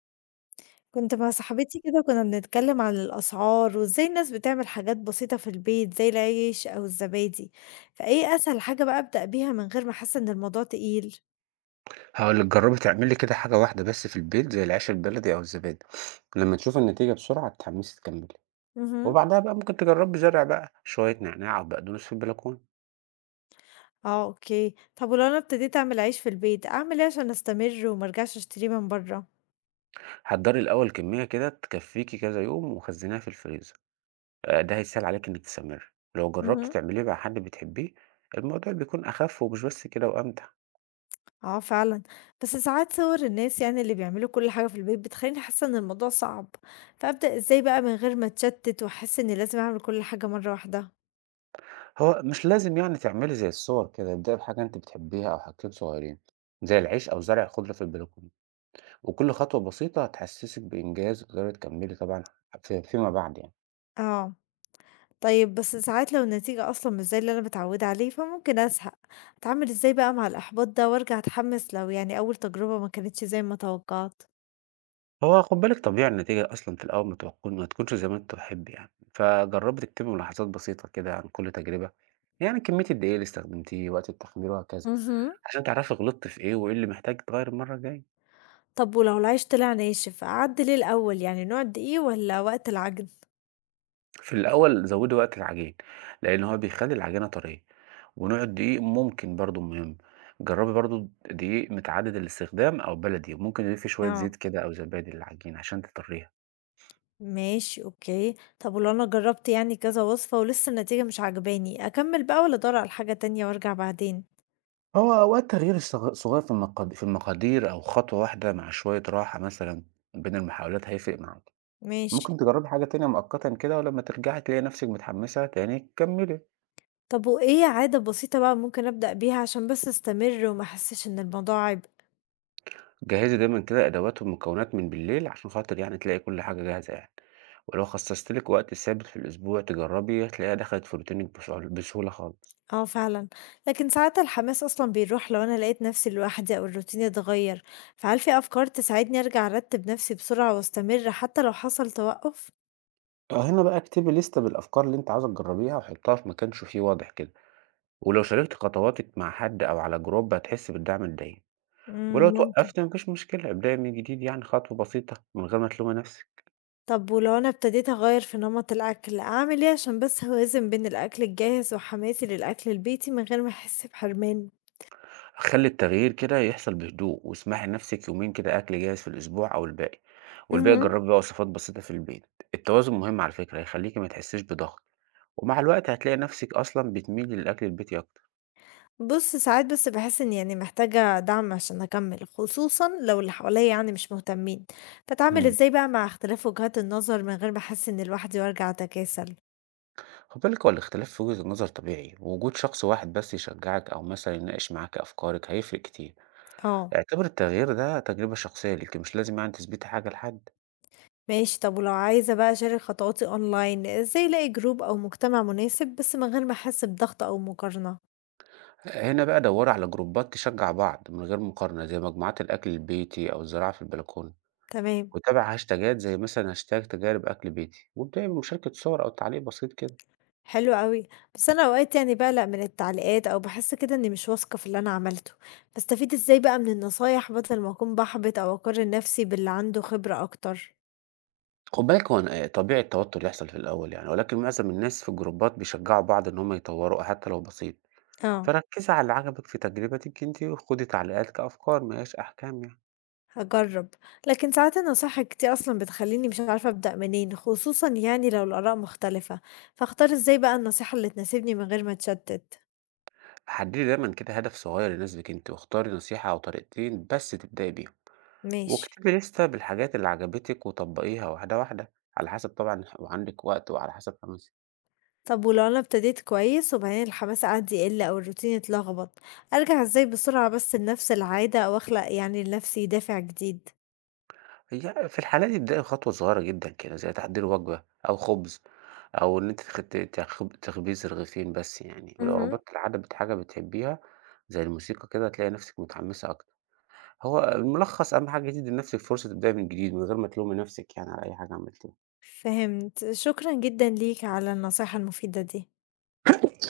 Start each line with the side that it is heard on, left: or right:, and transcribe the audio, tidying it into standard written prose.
left: كنت مع صاحبتي كده وكنا بنتكلم عن الأسعار وإزاي الناس بتعمل حاجات بسيطة في البيت زي العيش أو الزبادي، فإيه أسهل حاجة بقى أبدأ بيها من غير ما أحس إن الموضوع تقيل؟
right: هاقول لِك جرّبي تعملي كده حاجة واحدة بس في البيت زي العيش البلدي أو الزبادي، لمّا تشوفي النتيجة بسرعة هتتحمّسي تكمّلي،
left: مهم.
right: وبعدها بقى ممكن تجرّبي زرع بقى شوية نعناع أو بقدونس في البلكونة.
left: اه، اوكي، طب ولو أنا ابتديت أعمل عيش في البيت أعمل إيه عشان أستمر ومرجعش أشتريه من بره؟
right: حضّري الأول كمية كده تكفّيكِ كذا يوم وخزّنيها في الفريزر، ده هيسهل عليكِ إنِّك تستمرّي. لو جرّبتِ
left: مهم.
right: تعمليه مع حد بتحبيه الموضوع بيكون أخف ومش بس كده وأمتع.
left: اه فعلا. بس ساعات صور الناس اللي بيعملوا كل حاجة في البيت بتخليني حاسة إن الموضوع صعب، فأبدأ إزاي بقى من غير ما أتشتت وأحس إني لازم أعمل كل حاجة مرة واحدة؟
right: هو مش لازم يعني تعملي زي الصور كده، ابدئي بحاجة أنتِ بتحبيها أو حاجتين صغيّرين زي العيش أو زرع خضرة في البلكونة. وكل خطوة بسيطة هتحسسِك بإنجاز وتقدري تكمّلي طبعًا في فيما بعد يعني.
left: اه. طيب بس ساعات لو النتيجة أصلا مش زي اللي أنا متعودة عليه فممكن أزهق. أتعامل إزاي بقى مع الإحباط ده وأرجع أتحمس لو أول تجربة ما كانتش زي ما توقعت؟
right: هو خُد بالِك طبيعي النتيجة أصلًا في الأول ما تكونش زي ما أنت تحب يعني، فجرّبي تكتبي ملاحظات بسيطة كده عن كل تجربة، يعني كمية الدقايق اللي استخدمتيه، وقت التخمير وهكذا،
left: مهم.
right: عشان تعرفي غلطتِ في إيه وإيه اللي محتاج يتغيّر المرّة الجاية.
left: طب ولو العيش طلع ناشف أعدل إيه الأول، نوع دقيق ولا وقت العجن؟
right: في الأول زوّدي وقت العجين، لإن هو بيخلّي العجينة طرية، ونوع الدقيق ممكن برضه مهم، جرّبي برضه دقيق متعدد الاستخدام أو بلدي، وممكن تضيفي شوية
left: اه
right: زيت كده أو زبادي للعجينة عشان تطرّيها.
left: ماشي، أوكي، طب ولو أنا جربت كذا وصفة ولسه النتيجة مش عجباني أكمل بقى ولا أدور على حاجة تانية وأرجع بعدين؟
right: هو أوقات تغيير صغير في المقادير أو خطوة واحدة مع شوية راحة مثلا بين المحاولات هيفرق معاك.
left: ماشي.
right: ممكن تجربي حاجة تانية مؤقتا كده، ولما ترجعي تلاقي نفسك متحمسة تاني كملي.
left: طب وإيه عادة بسيطة بقى ممكن أبدأ بيها عشان بس أستمر وما أحسش إن الموضوع عبء؟
right: جهزي دايما كده أدوات والمكونات من بالليل عشان خاطر يعني تلاقي كل حاجة جاهزة يعني. ولو خصصتلك وقت ثابت في الأسبوع تجربي هتلاقيها دخلت في روتينك بسهولة بسهولة خالص.
left: آه فعلًا، لكن ساعات الحماس أصلًا بيروح لو أنا لقيت نفسي لوحدي أو الروتين اتغير، فهل في أفكار تساعدني أرجع أرتب نفسي بسرعة وأستمر حتى لو حصل توقف؟
right: آه، هنا بقى اكتبي لستة بالأفكار اللي أنت عاوزة تجربيها وحطها في مكان شوفيه واضح كده. ولو شاركت خطواتك مع حد أو على جروب هتحس بالدعم الدايم. ولو
left: إمم، ممكن.
right: اتوقّفت ما فيش مشكلة، ابدئي من جديد يعني خطوة بسيطة من غير ما تلومي نَفْسِك.
left: طب ولو أنا ابتديت أغير في نمط الأكل أعمل إيه عشان بس أوازن بين الأكل الجاهز وحماسي للأكل البيتي من غير ما أحس بحرمان؟
right: خلّي التغيير كده يحصل بهدوء، واسمحي لنَفْسِك يومين كده أكل جاهز في الأسبوع أو الباقي، والباقي
left: اهم.
right: جرّبي بقى وصفات بسيطة في البيت. التوازن مهم على فكرة، هيخلّيكِ ما تحسّيش بضغط، ومع الوقت هتلاقي نَفْسِك أصلًا بتميلي للأكل البيتي أكتر.
left: بُص، ساعات بس باحس إني محتاجة دعم عشان أكمّل، خصوصًا لو اللي حواليّا مش مهتمين، فأتعامل
right: إمم.
left: إزاي بقى مع اختلاف وجهات النظر من غير ما أحس إني لوحدي وأرجع أتكاسل؟
right: خُدي بالِك هو الاختلاف في وجهة النظر طبيعي، ووجود شخص واحد بس يشجّعِك أو مثلًا يناقش معاكِ أفكارِك هيفرق كتير.
left: آه،
right: اعتبري التغيير ده تجربة شخصية ليكِ، مش لازم يعني تثبتي حاجة لحد.
left: ماشي، طب ولو عايزة بقى أشارك خطواتي أونلاين، إزاي ألاقي جروب أو مجتمع مناسب بس من غير ما أحس بضغط أو مقارنة؟
right: هنا بقى دوري على جروبات تشجع بعض من غير مقارنة زي مجموعات الأكل البيتي أو الزراعة في البلكونة.
left: تمام.
right: وتابع هاشتاجات زي مثلا هاشتاج تجارب أكل بيتي وابدأي بمشاركة صور أو تعليق بسيط كده.
left: حلو أوي. بس أنا أوقات باقلق من التعليقات أو باحس كده إني مش واثقة في اللي أنا عملته، باستفيد إزاي بقى من النصايح بدل ما أكون باحبط أو أقارن نفسي باللي عنده خبرة أكتر؟
right: خد بالك طبيعي التوتر يحصل في الأول يعني، ولكن معظم الناس في الجروبات بيشجعوا بعض إن هم يطوروا حتى لو بسيط.
left: آه.
right: فركزي على اللي عجبك في تجربتك انت وخدي تعليقات كأفكار ما هياش أحكام يعني.
left: هاجرّب. لكن ساعات نصايحك دي أصلًا بتخلّيني مش عارفة أبدأ منين، خصوصًا لو الآراء مختلفة، فاختار إزاي بقى النصيحة اللي تناسبني من غير ما أتشتت؟
right: حددي دايما كده هدف صغير يناسبك انت واختاري نصيحة أو طريقتين بس تبدأي بيهم.
left: ماشي.
right: واكتبي لستة بالحاجات اللي عجبتِك وطبّقيها واحدة، واحدة، على حسب طبعًا وعندِك وقت وعلى حسب حماسِك.
left: طب ولو أنا ابتديت كويس وبعدين الحماس قعد يقل أو الروتين اتلخبط، أرجع إزاي بسرعة بس لنفس العادة أو أخلق لنفسي دافع جديد؟
right: هي في الحالة دي ابدئي بخطوة صغيرة جدًا كده، زي تحضير وجبة أو خبز أو إن أنتِ تخ ت تخب تخبزي رغيفين بس يعني، ولو
left: اهم.
right: ربطتِ العادة بحاجة بتحبيها زي الموسيقى كده هتلاقي نفسِك متحمسة أكتر. هو الملخص أهم حاجة تدّي لنفسِك فرصة تبدئي من جديد من غير ما تلومي نفسِك يعني على أي حاجة عملتيها.
left: فهمت، شكرًا جدًا ليك على النصيحة المفيدة دي.